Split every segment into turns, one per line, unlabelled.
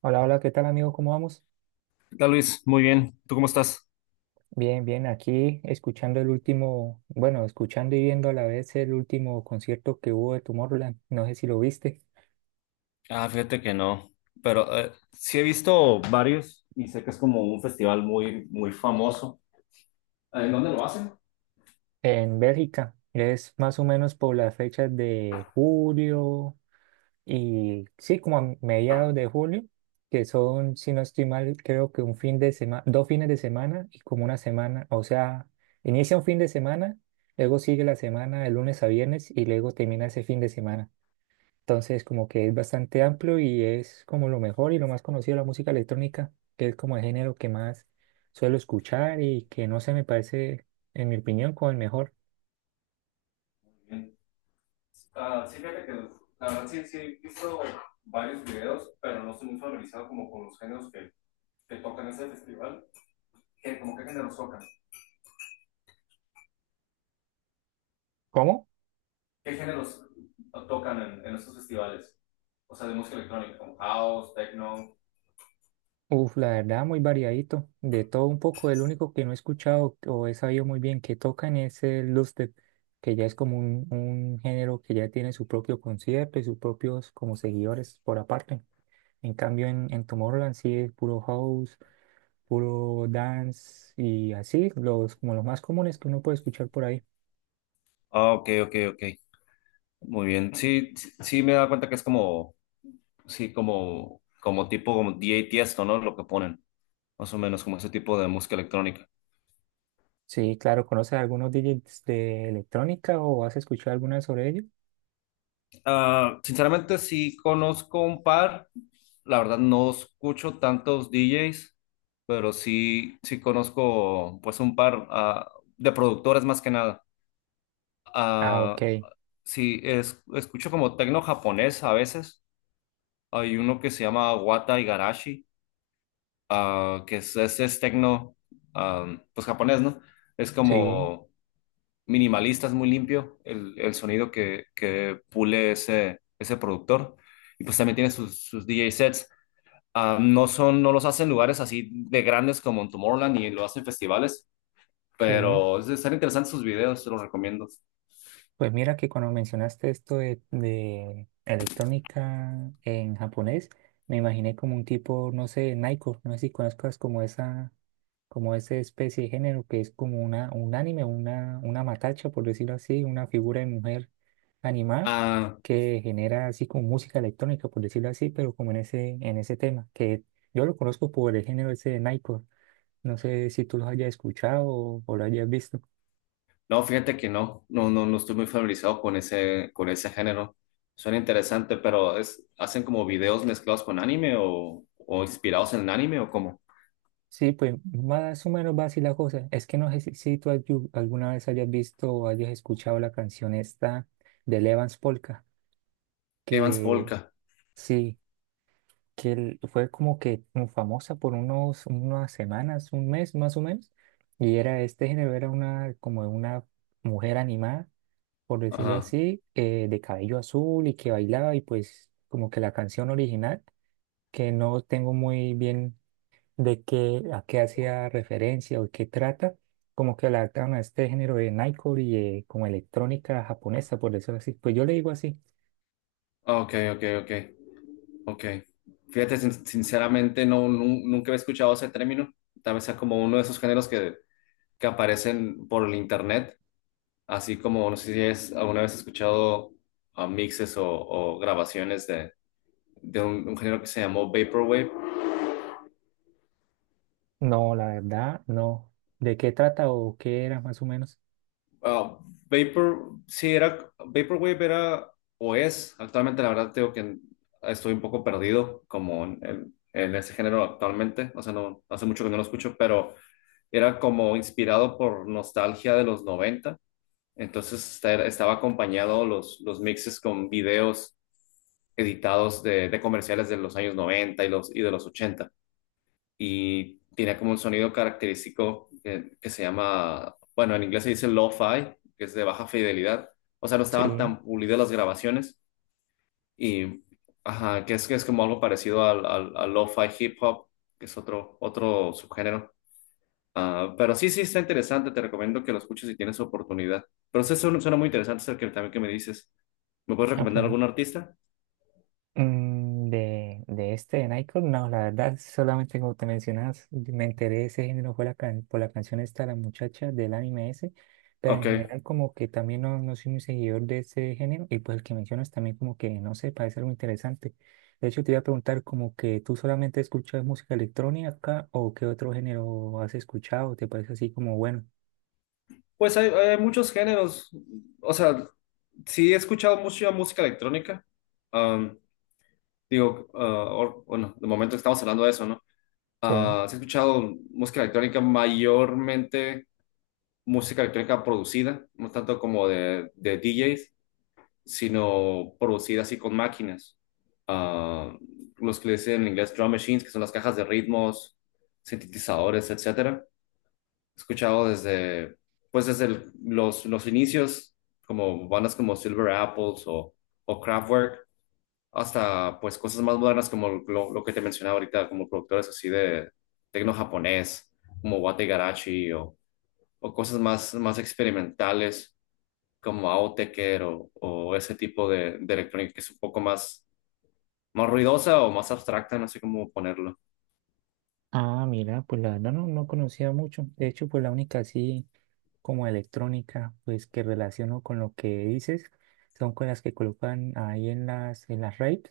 Hola, hola, ¿qué tal amigo? ¿Cómo vamos?
¿Qué tal, Luis? Muy bien. ¿Tú cómo estás?
Bien, bien, aquí escuchando el último, bueno, escuchando y viendo a la vez el último concierto que hubo de Tomorrowland, no sé si lo viste,
Ah, fíjate que no. Pero sí he visto varios y sé que es como un festival muy, muy famoso. ¿En dónde lo hacen?
en Bélgica. Es más o menos por las fechas de julio y sí, como a mediados de julio, que son, si no estoy mal, creo que un fin de semana, dos fines de semana y como una semana, o sea, inicia un fin de semana, luego sigue la semana de lunes a viernes y luego termina ese fin de semana. Entonces, como que es bastante amplio y es como lo mejor y lo más conocido de la música electrónica, que es como el género que más suelo escuchar y que no se me parece, en mi opinión, como el mejor.
Bien. Ah, sí, fíjate que la verdad sí, sí he visto varios videos, pero no estoy muy familiarizado como con los géneros que tocan ese festival. ¿Qué, como qué géneros tocan?
¿Cómo?
¿Qué géneros tocan en estos festivales? O sea, de música electrónica, como house, techno.
Uf, la verdad, muy variadito, de todo un poco. El único que no he escuchado o he sabido muy bien que tocan es el dubstep, que ya es como un género que ya tiene su propio concierto y sus propios como seguidores por aparte. En cambio, en Tomorrowland sí es puro house puro dance y así, los, como los más comunes que uno puede escuchar por ahí.
Ah, ok, ok, ok. Muy bien. Sí, sí, sí me he dado cuenta que es como sí, como, como tipo como DJ Tiesto, ¿no? Lo que ponen, más o menos como ese tipo de música electrónica.
Sí, claro, ¿conoces algunos DJs de electrónica o has escuchado alguna sobre ellos?
Ah, sinceramente, sí conozco un par, la verdad no escucho tantos DJs, pero sí, sí conozco pues un par de productores más que nada.
Ah, ok,
Ah, sí, escucho como tecno japonés a veces. Hay uno que se llama Wata Igarashi, que es tecno, ah, pues japonés, ¿no? Es
sí,
como minimalista, es muy limpio el sonido que pule ese productor. Y pues también tiene sus DJ sets. Ah, no son, no los hacen en lugares así de grandes como en Tomorrowland y lo hacen en festivales,
sí.
pero están interesantes sus videos, te los recomiendo.
Pues mira que cuando mencionaste esto de electrónica en japonés, me imaginé como un tipo, no sé, Naiko, no sé si conozcas como esa especie de género que es como una, un anime, una matacha, por decirlo así, una figura de mujer animada
Ah,
que genera así como música electrónica, por decirlo así, pero como en ese tema, que yo lo conozco por el género ese de Nightcore. No sé si tú los hayas escuchado o lo hayas visto.
no, fíjate que no, no, no, no estoy muy familiarizado con ese género. Suena interesante, pero es, ¿hacen como videos mezclados con anime o inspirados en el anime o cómo?
Sí, pues más o menos va así la cosa. Es que no sé si, si tú alguna vez hayas visto o hayas escuchado la canción esta de Levance Polka,
Evans
que
Polka.
sí. Que él fue como que como famosa por unos, unas semanas, un mes más o menos, y era este género, era una como una mujer animada, por decirlo
Ajá.
así, de cabello azul y que bailaba y pues como que la canción original, que no tengo muy bien de qué, a qué hacía referencia o qué trata, como que la adaptaron a este género de Nightcore y como electrónica japonesa, por decirlo así, pues yo le digo así,
Ah, ok, ok, ok. Ok. Fíjate, sinceramente, no, nunca he escuchado ese término. Tal vez sea como uno de esos géneros que aparecen por el internet, así como no sé si es, alguna vez he escuchado mixes o grabaciones de un género que se llamó Vaporwave.
no, la verdad, no, de qué trata o qué era más o menos.
Ah, Vapor, sí, era, Vaporwave era o es, actualmente la verdad tengo que estoy un poco perdido como en, en ese género actualmente, o sea, no, hace mucho que no lo escucho, pero era como inspirado por nostalgia de los 90, entonces estaba acompañado los mixes con videos editados de comerciales de los años 90 y, los, y de los 80 y tenía como un sonido característico que se llama, bueno, en inglés se dice lo-fi, que es de baja fidelidad, o sea, no estaban
Sí,
tan pulidas las grabaciones, y ajá, que es como algo parecido al, al, al lo-fi hip hop, que es otro, otro subgénero. Ah, pero sí, sí, está interesante. Te recomiendo que lo escuches si tienes oportunidad. Pero sí, suena, suena muy interesante eso que también que me dices. ¿Me puedes
ah,
recomendar
pues
algún artista?
de este, de Nightcrawler, no, la verdad, solamente como te mencionas, me enteré de ese género fue la por la canción esta, La Muchacha, del anime ese, pero en
Ok.
general como que también no, no soy muy seguidor de ese género, y pues el que mencionas también como que, no sé, parece algo interesante. De hecho, te iba a preguntar como que tú solamente escuchas música electrónica o qué otro género has escuchado, te parece así como bueno.
Pues hay muchos géneros. O sea, sí he escuchado mucha música electrónica. Am, digo, bueno, de momento estamos hablando de eso, ¿no?
Sí.
Ah, sí he escuchado música electrónica, mayormente música electrónica producida, no tanto como de DJs, sino producida así con máquinas. Ah, los que le dicen en inglés drum machines, que son las cajas de ritmos, sintetizadores, etcétera. He escuchado desde, pues desde los inicios, como bandas como Silver Apples o Kraftwerk, hasta pues cosas más modernas como lo que te mencionaba ahorita, como productores así de tecno japonés, como Wate Garachi o cosas más, más experimentales como Autechre o ese tipo de electrónica que es un poco más, más ruidosa o más abstracta, no sé cómo ponerlo.
Ah, mira, pues la verdad no, no conocía mucho. De hecho, pues la única sí. Como electrónica, pues que relaciono con lo que dices, son con las que colocan ahí en las raves,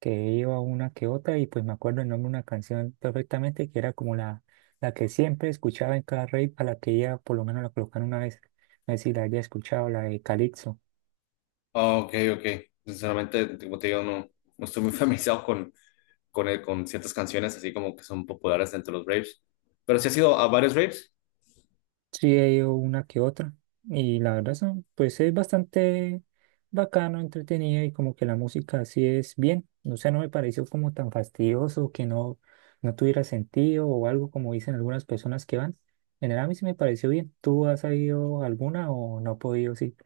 que iba una que otra, y pues me acuerdo el nombre de una canción perfectamente, que era como la que siempre escuchaba en cada rave, a la que ella por lo menos la colocaron una vez, no sé si la haya escuchado, la de Calypso.
Ah, ok, ok. Sinceramente, como te digo, no, no estoy muy familiarizado con, con ciertas canciones así como que son populares entre los raves. Pero sí has ido a varios raves.
Sí, he ido una que otra. Y la verdad son, pues es bastante bacano, entretenido y como que la música sí es bien. No sea, no me pareció como tan fastidioso que no, no tuviera sentido o algo como dicen algunas personas que van. En general a mí sí me pareció bien. ¿Tú has ido alguna o no has podido? Sí.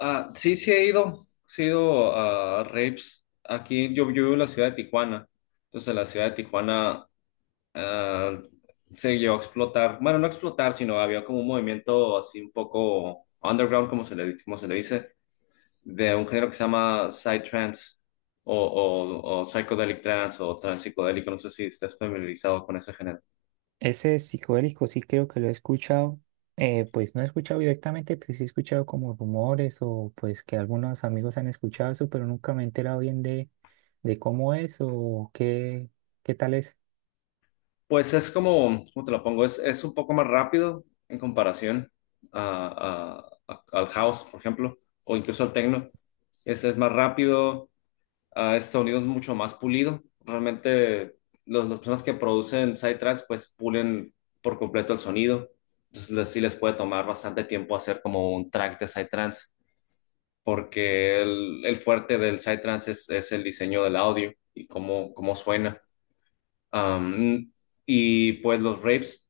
Ah, sí, sí he ido. Sí he ido a raves. Aquí yo, yo vivo en la ciudad de Tijuana. Entonces, en la ciudad de Tijuana ah, se llegó a explotar, bueno, no explotar, sino había como un movimiento así un poco underground, como se le dice, de un género que se llama psytrance o psychedelic trance o trance psicodélico, no sé si estás familiarizado con ese género.
Ese psicodélico sí creo que lo he escuchado, pues no he escuchado directamente, pero sí he escuchado como rumores o pues que algunos amigos han escuchado eso, pero nunca me he enterado bien de cómo es o qué, qué tal es.
Pues es como, ¿cómo te lo pongo? Es un poco más rápido en comparación al house, por ejemplo, o incluso al techno. Ese es más rápido, a este sonido es mucho más pulido. Realmente los, las personas que producen sidetracks pues pulen por completo el sonido. Entonces sí les puede tomar bastante tiempo hacer como un track de sidetracks porque el fuerte del sidetracks es el diseño del audio y cómo, cómo suena. Am, y pues los rapes,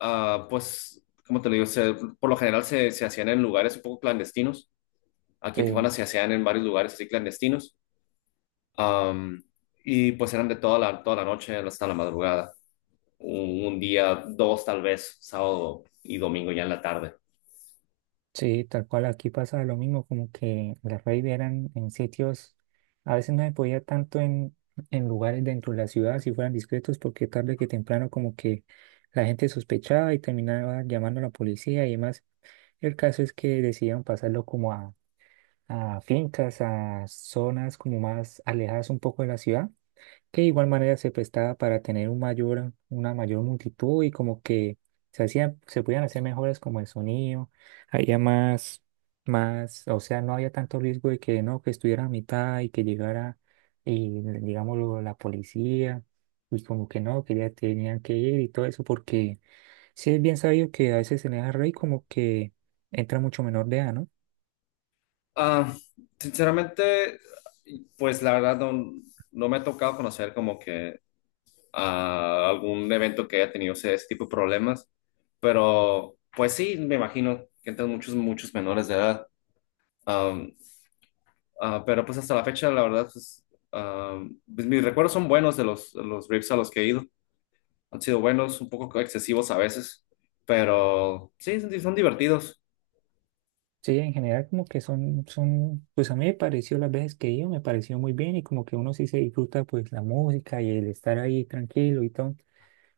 pues como te lo digo, por lo general se hacían en lugares un poco clandestinos. Aquí en Tijuana
Sí,
se hacían en varios lugares así clandestinos. Am, y pues eran de toda la noche hasta la madrugada. Un día, dos tal vez, sábado y domingo ya en la tarde.
sí, tal cual aquí pasa lo mismo, como que las raves eran en sitios, a veces no se podía tanto en lugares dentro de la ciudad si fueran discretos, porque tarde que temprano como que la gente sospechaba y terminaba llamando a la policía y demás. El caso es que decidieron pasarlo como a fincas, a zonas como más alejadas un poco de la ciudad, que de igual manera se prestaba para tener un mayor, una mayor multitud y como que se hacían, se podían hacer mejoras como el sonido, había más, más, o sea, no había tanto riesgo de que no, que estuviera a mitad y que llegara, y digámoslo, la policía, y como que no, que ya tenían que ir y todo eso porque sí, es bien sabido que a veces en esa rey como que entra mucho menor de edad, ¿no?
Ah, sinceramente, pues la verdad no, no me ha tocado conocer como que algún evento que haya tenido ese, ese tipo de problemas, pero pues sí, me imagino que entran muchos, muchos menores de edad. Am, pero pues hasta la fecha, la verdad, pues, pues, mis recuerdos son buenos de los raves a los que he ido. Han sido buenos, un poco excesivos a veces, pero sí, son son divertidos.
Sí, en general como que son, son, pues a mí me pareció las veces que he ido, me pareció muy bien y como que uno sí se disfruta pues la música y el estar ahí tranquilo y todo.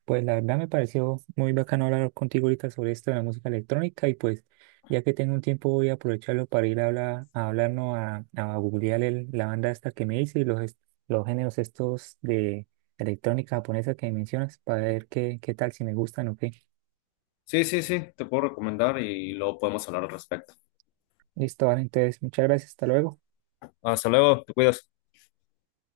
Pues la verdad me pareció muy bacano hablar contigo ahorita sobre esto de la música electrónica y pues ya que tengo un tiempo voy a aprovecharlo para ir a hablar, a hablarnos a googlear la banda esta que me hice y los, los géneros estos de electrónica japonesa que mencionas para ver qué, qué tal, si me gustan o qué.
Sí, sí, sí, te puedo recomendar y luego podemos hablar al respecto.
Listo, vale, entonces, muchas gracias, hasta luego.
Hasta luego, te cuidas.